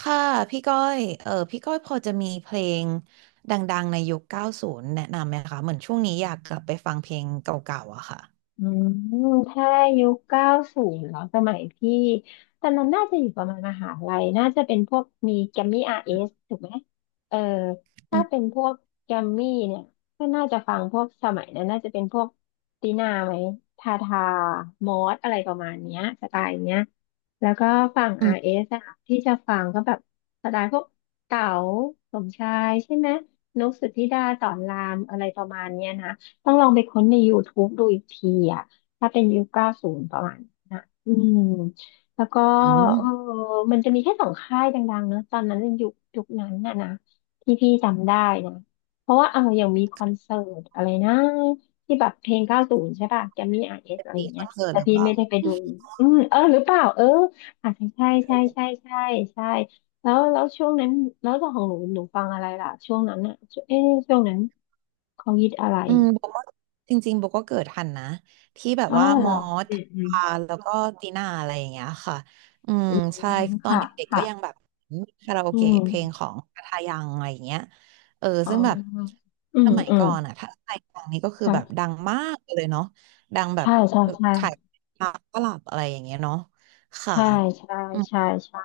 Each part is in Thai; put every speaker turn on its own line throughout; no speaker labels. ค่ะพี่ก้อยพี่ก้อยพอจะมีเพลงดังๆในยุค90แนะนำไหมคะเหมือนช่วงนี้อยากกลับไปฟังเพลงเก่าๆอะค่ะ
อืมถ้ายุคเก้าศูนย์เหรอสมัยพี่ตอนนั้นน่าจะอยู่ประมาณมหาลัยน่าจะเป็นพวกมีแกมมี่อาร์เอสถูกไหมเออ
อื
ถ้า
ม
เป็นพวกแกมมี่เนี่ยก็น่าจะฟังพวกสมัยนั้นน่าจะเป็นพวกตีนาไหมทาทามอสอะไรประมาณเนี้ยสไตล์เนี้ยแล้วก็ฝั่ง
อืม
RS อสอะที่จะฟังก็แบบสไตล์พวกเต๋าสมชายใช่ไหมนุกสุธิดาสอนรามอะไรประมาณเนี้ยนะ ต้องลองไปค้นใน YouTube ดูอีกทีอ่ะถ้าเป็นยุคเก้าศูนย์ประมาณนั้นนะอืมแล้วก็
อืม
เออมันจะมีแค่สองค่ายดังๆเนอะตอนนั้นในยุคนั้นน่ะนะที่พี่จำได้นะเพราะว่าเอาอย่างมีคอนเสิร์ตอะไรนะที่แบบเพลงเก้าศูนย์ใช่ป่ะแกมมี่อาร์เอส
เป็น
อะไรอ
ปี
ย่าง
ค
เงี้
อ
ย
นเสิร์ต
แต่
หรือ
พี่
เปล่า
ไม่ได้ไปดู อืมเออหรือเปล่าเอออาจจะใช่ใช่ใช่ใช่ใช่แล้วช่วงนั้นแล้วของหนูฟังอะไรล่ะช่วงนั้นอ่ะเอ๊ะช่วงนั้นเขาฮิตอะไร
อืมโบก็จริงๆโบก็เกิดทันนะที่แบบ
อ๋อ
ว่า
เห
ม
รอ
อส
อืม อืม
ทาแล้วก็ตีน่าอะไรอย่างเงี้ยค่ะอืม
อื
ใช่
ม
ตอน
ค่ะ
เด็กๆก็ยัง
ค่ะ
แบบมีคาราโอ
อื
เกะ
ม
เพลงของทาทายังอะไรอย่างเงี้ย
อ๋
ซึ่งแบบ
ออื
ส
ม
มัย
อืม
ก่อนอะถ้าใครฟังนี่ก็คือแบบดั
ค่ะ
งมากเลยเนาะดังแบบ
ใช่ใช่ใช่
ขายตลับอะไรอย่างเงี้ยเนาะค่ะ
ใช่ใช่
อืม
ใช่ใช่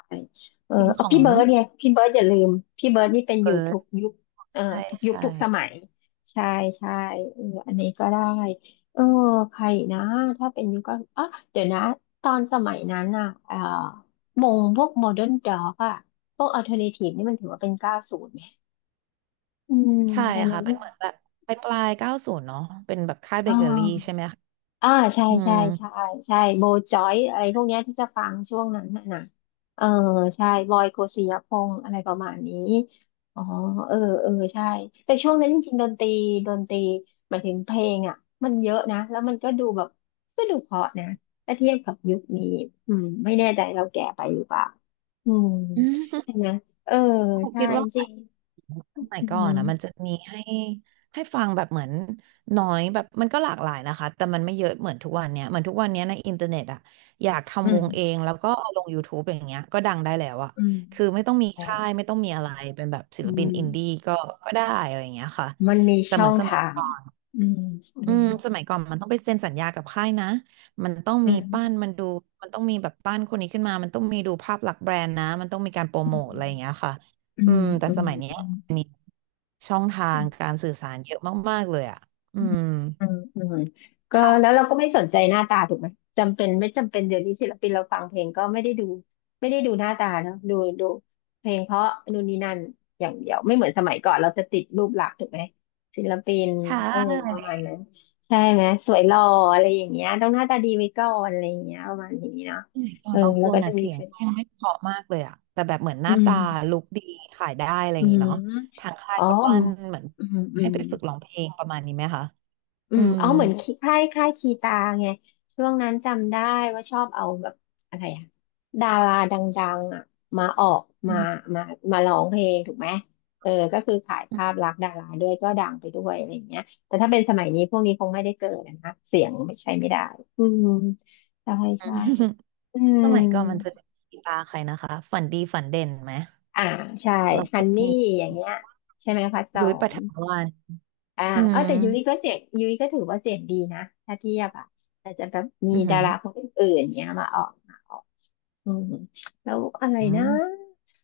เออ
เพลงข
เอา
อ
พี่
ง
เบิร์ดไงพี่เบิร์ดอย่าลืม พี่เบิร์ดนี่เป็น
เอ
อยู่
อ
ทุกยุคเอ่อ
ใช่
ทุกยุค
ใช่
ทุกสมัย ใช่ใช่เอออันนี้ก็ได้ เออ ใครอีกนะ ถ้าเป็นยุคก็อ๋อเดี๋ยวนะ ตอนสมัยนั้นน่ะมงพวกโมเดิร์นด็อกอะพวกอัลเทอร์เนทีฟนี่มันถือว่าเป็นเก้าศูนย์ไหมอืม
ใช่
ดัง
ค่ะ
นั้น
เป็นเหมือนแบบปลายเก้าศูนย์เนาะเป็นแบบค่ายเบ
อ่
เกอรี่ใช่
า
ไหม
อ่าใช่
อื
ใช่
ม
ใช่ ใช่โบจอยอะไรพวกเนี้ยที่จะฟังช่วงนั้นน่ะนะเออใช่บอยโกสิยพงษ์อะไรประมาณนี้อ๋อเออเออใช่แต่ช่วงนั้นจริงๆ ดนตรีหมายถึงเพลงอ่ะมันเยอะนะ แล้วมันก็ดูแบบก็ดูเพราะนะถ้าเทียบกับยุคนี้อืมไม่แน่ใจเราแก่ไปหรือเปล่าอืม
อืมผม
ใช่ไหม เออ ใช่
คิดว่า
จริง
สมัย
อื
ก่อนอ่ะมันจะ
ม
มีให้ให้ฟังแบบเหมือนน้อยแบบมันก็หลากหลายนะคะแต่มันไม่เยอะเหมือนทุกวันเนี้ยเหมือนทุกวันเนี้ยในอินเทอร์เน็ตอ่ะอยาก
อื
ทำวงเอ
ม
งแล้วก็เอาลง YouTube อย่างเงี้ยก็ดังได้แล้วอ่ะ
อืม
คือไม่ต้องมี
อ๋อ
ค่ายไม่ต้องมีอะไรเป็นแบบศิ
อื
ลปินอินดี้
ม
ก็ได้อะไรอย่างเงี้ยค่ะ
มันมี
แต่
ช่
เห
อ
มือ
ง
นสมัย
ทาง
ก่อน
อืมอื
อืม
ม
สมัยก่อนมันต้องไปเซ็นสัญญากับค่ายนะมันต้อง
อื
มี
ม
ป้านมันดูมันต้องมีแบบป้านคนนี้ขึ้นมามันต้องมีดูภาพลักษณ์แบรนด์นะมันต้องมีการโปรโมทอะไรอย่างเงี้ยค่ะ
อื
อื
ม
มแต่
อื
ส
ม
มัยเนี้ย
อืม
อันนี้ช่องทางการสื่อสารเยอะมากๆเลยอ่ะอื
อืม
ม
อืมอืมอืมก็แล้ว
ค่ะ
เราก็ไม่สนใจหน้าตาถูกไหมจำเป็นไม่จำเป็นเดี๋ยวนี้ศิลปินเราฟังเพลงก็ไม่ได้ดูหน้าตาเนอะดูดูเพลงเพราะนู่นนี่นั่นอย่างเดียวไม่เหมือนสมัยก่อนเราจะติดรูปลักษณ์ถูกไหมศิลปิน
ใช่
เออประมาณนั้นใช่ไหมสวยหล่ออะไรอย่างเงี้ยต้องหน้าตาดีไว้ก่อนอะไรอย่างเงี้ยประมาณนี้เนาะ
สมัยก่อ
เอ
น
อ
บางค
แล้ว
น
ก็จะ
อ่ะ
มี
เสีย
เ
งยังไม่เพราะมากเลยอ่ะแต่แบบเหมือนห
อื
น้าตา
ม
ลุคดีขายได้อะไรอ
อื
ย่างงี้
ม
เนาะทางค่าย
อ๋อ
ก็ปั้นเหมือน
อืมอื
ให้
ม
ไปฝึกร้องเพลงประมาณนี้ไหมคะ
อื
อื
ม
ม
อ๋อาเหมือนคีค่ายคีตาไงช่วงนั้นจำได้ว่าชอบเอาแบบอะไรอะดาราดังๆอะมาออก
อื
มา
ม
มามาร้องเพลงถูกไหมเออก็คือขายภาพลักษณ์ดาราด้วยก็ดังไปด้วยอะไรอย่างเงี้ยแต่ถ้าเป็นสมัยนี้พวกนี้คงไม่ได้เกิดอะนะ เสียงไม่ใช่ไม่ได้อืมใช่ใช่อืม
สมัยก่อนมันจะมีตาใครนะคะฝันดีฝันเด่นไหม
อ่าใช่
แล้ว
ฮั
ก็
นนี่
มี
อย่างเงี้ยใช่ไหมพัดสอ
ยุ้ยปฐ
น
มวาล
อ่า
อื
เออ
ม
แต่ยุ้ยก็เสียงยุ้ยก็ถือว่าเสียงดีนะ ถ้าเทียบอ่ะแต่จะแบบมี
อือหื
ดา
อ
ราคนอื่นๆเนี้ยมาออก อืมแล้วอะไร
อื
นะ
ม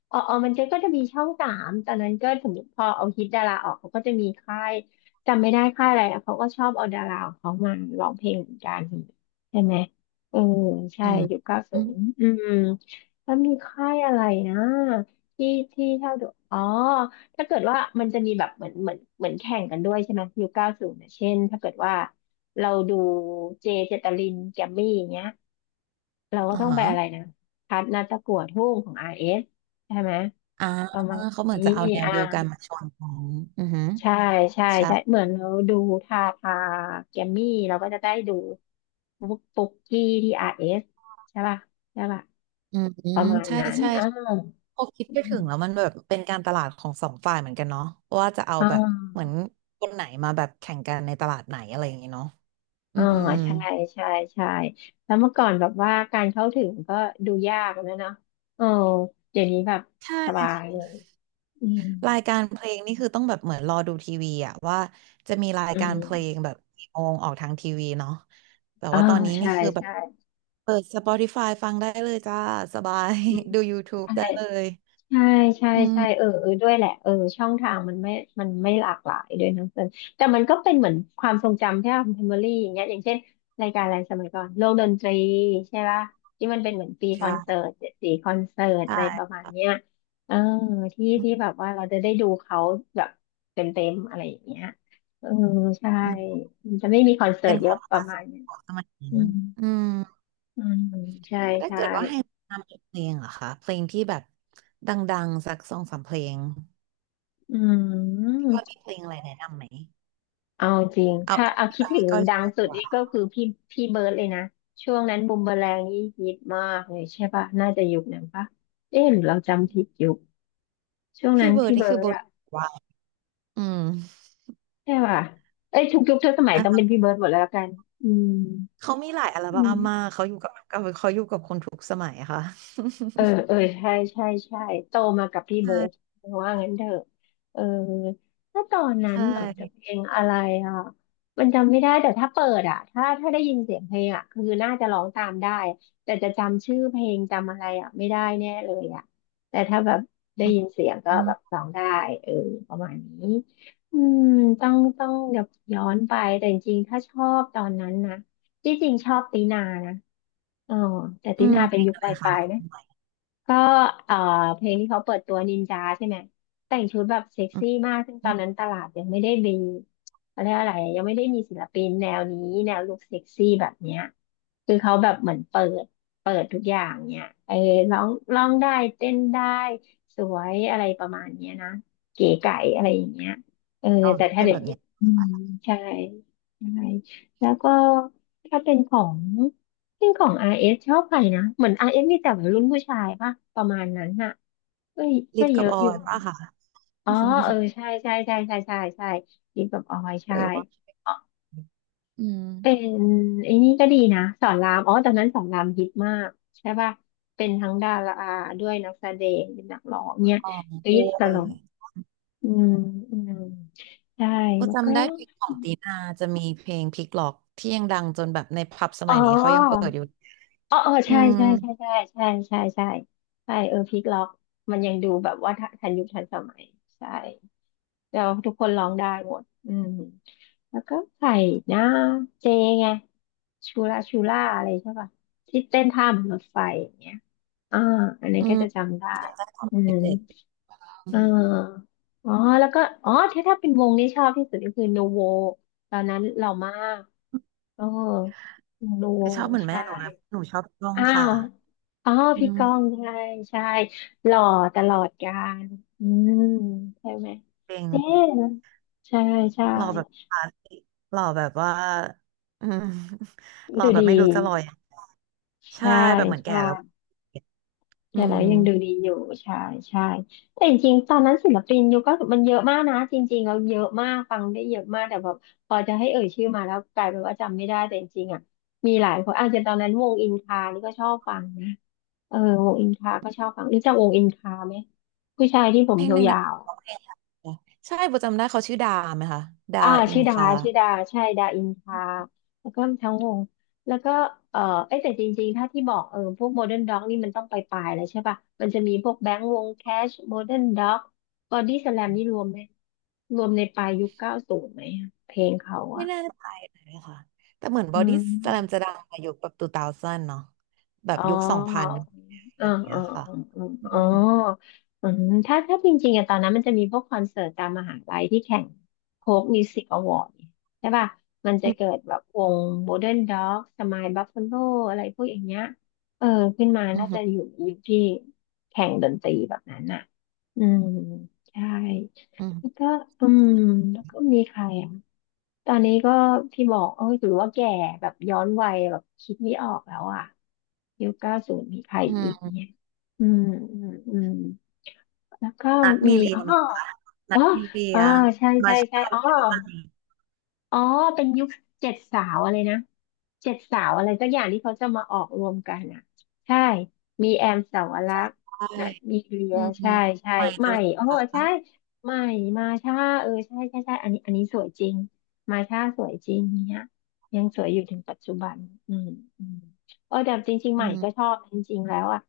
อ๋อมันจะก็จะมีช่องสามตอนนั้นก็สมมติพอเอาฮิตดาราออกเขาก็จะมีค่ายจำไม่ได้ค่ายอะไรอะเขาก็ชอบเอาดาราของเขามาร้องเพลงเหมือนกันใช่ไหมเออใช่
อืม
ยุคเก้า
อื
ศู
ม
นย์อืมแล้วมีค่ายอะไรนะที่ที่เท่าดูอ๋อถ้าเกิดว่ามันจะมีแบบเหมือนแข่งกันด้วยใช่ไหมยุคเก้าศูนย์เช่นถ้าเกิดว่าเราดูเจเจตลินแกมมี่อย่างเงี้ย เราก็
อ่า
ต้องไป
ฮะ
อะไรนะคัดนัดตะกวดหุ่งของ RS ใช่ไหม
อ่า
ประมาณ
เขาเหมือน
นี้
จะเอาแนว
อ่า
เดียวกันมาชนกันอือหือ
ใช่ใช่
ใช่
ใช่เหมือนเราดูทาทาแกมมี่เราก็จะได้ดูปุ๊กปุ๊กกี้ที่ RS ใช่ป่ะใช่ป่ะ
อืมอื
ป
ม
ระมาณ
ใช่
นั้น
ใช่
อ่า
พอคิดไปถึงแล้วมันแบบเป็นการตลาดของสองฝ่ายเหมือนกันเนาะว่าจะเอา
อ่
แบบเหมือ
า
นคนไหนมาแบบแข่งกันในตลาดไหนอะไรอย่างเงี้ยเนาะอื
อ่า
ม
ใช่ใช่ใช่แล้วเมื่อก่อนแบบว่าการเข้าถึงก็ดูยากนะเนาะเออเดี๋ยวนี้แบบ
ใ
สบา
ช่
ยเลย อืม
รายการเพลงนี่คือต้องแบบเหมือนรอดูทีวีอะว่าจะมีราย
อื
กา
ม
รเพลงแบบกี่โมงออกทางทีวีเนาะแต่
อ่า
ว่าตอนนี้นี่
ใช่
คือแบบ
ใช่
เปิด Spotify ฟังได้เลยจ้าสบาย
อืม
ดู YouTube
ใช่
ได้เลย
ใช่ใช่
อื
ใช่เอ
ม
อเออด้วยแหละเออช่องทางมันไม่หลากหลายด้วยทั้งส่้นแต่มันก็เป็นเหมือนความทรงจำที่เราเมมโมรี่อย่างเงี้ยอย่างเช่นรายการอะไรสมัยก่อนโลกดนตรีใช่ป่ะที่มันเป็นเหมือนปีคอนเสิ
ใช่
ร์ตเจ็ดสีคอนเสิร์ต
ใช่
อะไรประมาณเนี้ยเออที่แบบว่าเราจะได้ดูเขาแบบเต็มอะไรอย่างเงี้ยเออใช่
มัน
มันจะไม่มีคอนเสิร์
เป็
ต
น
เย
ควา
อะ
มค
ป
ลา
ระ
สสิ
มา
ก
ณเนี้ย
ของสมัยนี้
อืม
อืม
อืมใช่
ถ้า
ใช่
เกิดว่าให้แนะนำเพลงเหรอคะเพลงที่แบบดังๆสักสองสามเพลง
อื
พี่ก้อยมี
ม
เพลงอะไรแนะนำไหม
เอาจริง
เอา
ถ้า
เอา
เอา
ที่
คิ
แบ
ด
บ
ถึ
พี่
ง
ก้อยช
ดัง
อบดี
สุด
ก
นี่
ว่า
ก็คือพี่เบิร์ดเลยนะช่วงนั้นบูมเบอแรงนี่ฮิตมากเลยใช่ป่ะน่าจะยุคนั้นป่ะเอ๊ะหรือเราจำผิดยุคช่วง
พี่
นั้น
เบิร์
พี่
ดนี่
เบิ
คือ
ร์ด
โบท
อะ
ว่าอืม
ใช่ป่ะเอ้ยทุกยุคทุกสมัย
อั
ต้องเป็น
น
พี่เบิร์ดหมดแล้วกันอืม
เขามีหลายอัล
อื
บั้
ม
มมากเขาอยู่กับเขาอยู่กับคนทุกสมัยค่ะ
เออเออใช่ใช่ใช่โตมากับพี่ เบิร์ด
ใช่
ว่างั้นเถอะเออถ้าตอนนั้
ใช
นเหรอจะเพ
่
ลงอะไรอ่ะมันจำไม่ได้แต่ถ้าเปิดอ่ะถ้าได้ยินเสียงเพลงอ่ะคือน่าจะร้องตามได้แต่จะจำชื่อเพลงจำอะไรอ่ะไม่ได้แน่เลยอ่ะแต่ถ้าแบบได้ยิน
อ
เสียงก็
ื
แบบ
ม
ร้องได้เออประมาณนี้อืมต้องเดี๋ยวย้อนไปแต่จริงๆถ้าชอบตอนนั้นนะที่จริงชอบตีนานะอ๋อแต่
อื
ตี
ม
นา
เพ
เป็น
ลง
ยุค
อะ
ป
ไรคะ
ลาย
นะ
ๆนะ ก็เอ่อเพลงที่เขาเปิดตัวนินจาใช่ไหมแต่งชุดแบบเซ็ก
อื
ซี่
ม
มากซึ่งตอนนั้นตลาดยังไม่ได้มีเขาเรียกอะไรอะยังไม่ได้มีศิลปินแนวนี้แนวลุคเซ็กซี่แบบเนี้ยคือเขาแบบเหมือนเปิดทุกอย่างเนี่ยเออร้องร้องได้เต้นได้สวยอะไรประมาณเนี้ยนะเก๋ไก๋อะไรอย่างเงี้ยเออ
ลอง
แต่
ร้อง
ถ้า
เป็น
เดี๋ย
แบ
ว
บ
นี้
เนี้ย
อืมใช่ใช่แล้วก็ถ้าเป็นของ จริงของอ s ชอบใครนะเหมือนอ s มีแต่วัยรุ่นผู้ชายป่ะประมาณนั้นน่ะเอ้ย
ลิ
ก็
ฟ
เย
กับ
อะ
ออ
อยู่
ย
นะ
ป่ะค่ะ
อ๋อเออ ใช่ใช่ใช่ใช่ใช่ใช่ิกับออย
ห
ใช่
รือว่า
อ๋อ
อืม
เป็นไอ้นี่ก็ดีนะสอนรามอ๋อตอนนั้นสอนรามฮิตมากใช่ป่ะเป็นทั้งดาราด้วยนักแสดงเป็นนักร้องเนี่ย
ของ
กรี๊
โอ้
ดตล
ย
กอืมอืมใช่
โอ้
แล้วก็
จำได้เพลงของตีนาจะมีเพลงพลิกล็อกที่ยังดังจนแบบในผับส
อ๋
มัยนี้เขายังเปิ
อ
ดอยู่
อ๋อเออ
อื
ใช่ใช่ใช่
ม
ใช่ใช่ใช่ใช่ใช่เออพลิกล็อกมันยังดูแบบว่าทันยุคทันสมัยใช่แล้วทุกคนร้องได้หมดอืมแล้วก็ใส่หน้าเจไงชูล่าชูล่าอะไรใช่ป่ะที่เต้นท่าบนรถไฟอย่างเงี้ยอ่าอันนี้น
อื
ก็
ม
จะจำได้
จำได้ตอน
อืม
เด็กๆอื
เ
ม
อออ๋อแล้วก็อ๋อถ้าเป็นวงที่ชอบที่สุดก็คือนูโวตอนนั้นเรามากเออนูโว
ไม่ชอบเหมือนแม่
ใช่
หนูแล้วหนูชอบร้อง
อ้า
ค่ะ
ว อ๋อ
อื
พี่ก้อง
ม
ใช่ใช่หล่อตลอดกาลอืมใช่ไหม
เพลง
เอ๊ะใช่ใช่
หล่อแบบคลาสสิกหล่อแบบว่า อืม หล่อ
ดู
แบบ
ดี
ไม่รู้จะหล่อยังไงใช่
ใช่
แบบเหมือนแก่
ใช่
แล้วอื
แก่แล้ว
ม
ยังดูดีอยู่ใช่ใช่แต่จริงๆตอนนั้นศิลปินยุคก็มันเยอะมากนะจริงๆเราเยอะมากฟังได้เยอะมากแต่แบบพอจะให้เอ่ยชื่อมาแล้วกลายเป็นว่าจำไม่ได้แต่จริงๆอ่ะมีหลายคนอาจจะตอนนั้นวงอินคานี่ก็ชอบฟังนะ เออวงอินคา ก็ชอบฟังรู้จักวงอินคาไหมผู้ชายที่ผ
เพ
ม
ลงหนึ่ง
ยา
นะคะ
วๆ
ร้องเพ
อะ
ลงอะไรนะใช่ประจำได้เขาชื่อดาไหมคะ ดา
อ่า
อิ
ชื่
น
อดา
คา
ชื่อดาใช่ดาอินคาแล้วก็ทั้งวงแล้วก็เออเอ้ยแต่จริงๆถ้าที่บอกเออพวกโมเดิร์นด็อกนี่มันต้องไปปลายแล้วใช่ป่ะมันจะมีพวกแบงค์วงแคชโมเดิร์นด็อกบอดี้สแลมนี่รวมไหมรวมในปลายยุคเก้าศูนย์ไหมอะเพลงเขา
ไม่
อ่ะ
แน่ใจเลยค่ะแต่เหมือนบ
อื
อดี้สแลมจะ
ม
ดังในยุคแบบตูเตาเซนเนาะแบบ
อ๋อ
ยุคสองพันอะ
เออ
ไรอย่าง
เอ
เงี้
อ
ยค่ะ
เออเออ
อื
อ๋อ
ม
อืมถ้าจริงๆอะตอนนั้นมันจะมีพวกคอนเสิร์ตตามมหาลัยที่แข่งโค้กมิวสิกอวอร์ดใช่ป่ะมันจะ
อื
เกิ
ม
ดแบบวงโมเดิร์นด็อกสมายบัฟฟาโล อะไรพวกอย่างเงี้ย เออขึ้นมา
อื
น่าจะอ
ม
ยู่ยุคที่แข่งดนตรีแบบนั้นอ่ะอืมใช่
อื
แล้ว
ม
ก็อืมแล้วก็มีใครอ่ะ ตอนนี้ก็พี่บอกเอ้ยถือว่าแก่แบบย้อนวัยแบบคิดไม่ออกแล้วอ่ะยุคเก้าศูนย์มีใคร
อื
อีก
ม
เนี่ยอืมอืมอืมแล้วก็
นัด
มี
มีเรีย
อ๋อ
ไหมคะ
อ๋
นั
อ
ดมีเรี
อ๋อ
ย
ใช่
มา
ใช่ใช่
เช่า
อ๋อ
แล้วอะไร
อ๋อเป็นยุคเจ็ดสาวอะไรนะเจ็ดสาวอะไรสักอย่างที่เขาจะมาออกรวมกันอ่ะใช่มีแอมสาวรักษ์
ใช่
นัดมีเลีย
อืม
ใช่ใช่
ใหม่
ให
เจ
ม่
ริญ
โอ้
ป
โหใช่
า
ใหม่มาช่าเออใช่ใช่ใช่อันนี้อันนี้สวยจริงมาช่าสวยจริงเนี่ยยังสวยอยู่ถึงปัจจุบันอืมอืมเออแต่จริงๆ
อื
ใหม่ก็ช
ม
อบจริงๆแล้วอ่ะ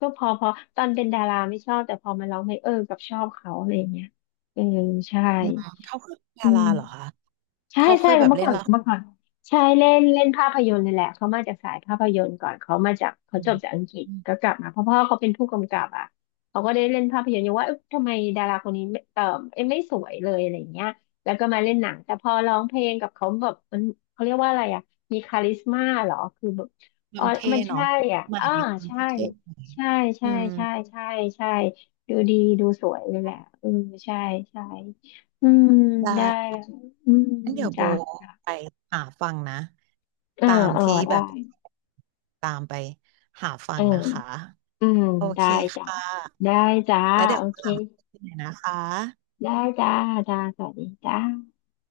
ก็พอพอตอนเป็นดาราไม่ชอบแต่พอมาร้องเพลงเออกับชอบเขาอะไรอย่างเงี้ยเออใช่
อืมเขาคือ
อื
ดา
ม
ราเหรอคะ
ใช่
เขาเค
ใช่
ยแบบ
เมื่อ
เล่น
ก่อน
ละค
เมื่อ
ร
ก่อนใช่เล่นเล่นภาพยนตร์เลยแหละเขามาจากสายภาพยนตร์ก่อนเขามาจากเขา
อื
จ
ม
บจากอังกฤษ
อืม
ก็กลับมาเพราะพ่อเขาเป็นผู้กำกับอ่ะเขาก็ได้เล่นภาพยนตร์อยู่ว่าเอ๊ะทำไมดาราคนนี้ไม่เออเอ๊ะไม่สวยเลยอะไรอย่างเงี้ยแล้วก็มาเล่นหนังแต่พอร้องเพลงกับเขาแบบมันเขาเรียกว่าอะไรอ่ะมีคาลิสมาเหรอคือแบบ
ค
อ๋
วา
อ
มเท่
มันใช่
เนาะ
อ่ะ
ใหม่
อ่า
ในความ
ใช่
ที่เท่หน่อย
ใช่ใช่
อืม
ใช่ใช่ใช่ดูดีดูสวยเลยแหละเออใช่ใช่อืม
ได
ได้
้
อืม
งั้นเดี๋ยวโบ
จ้ะ
ไปหาฟังนะ
เออ
ตาม
เออ
ที่แบ
ได้
บตามไปหาฟั
เออ
งนะคะ
อืม
โอ
ได้
เค
จ้ะ
ค่ะ
ได้จ้า
แล้วเดี๋ย
โอ
ว
เค
ตามไปนะคะ
ได้จ้าจ้าสวัสดีจ้า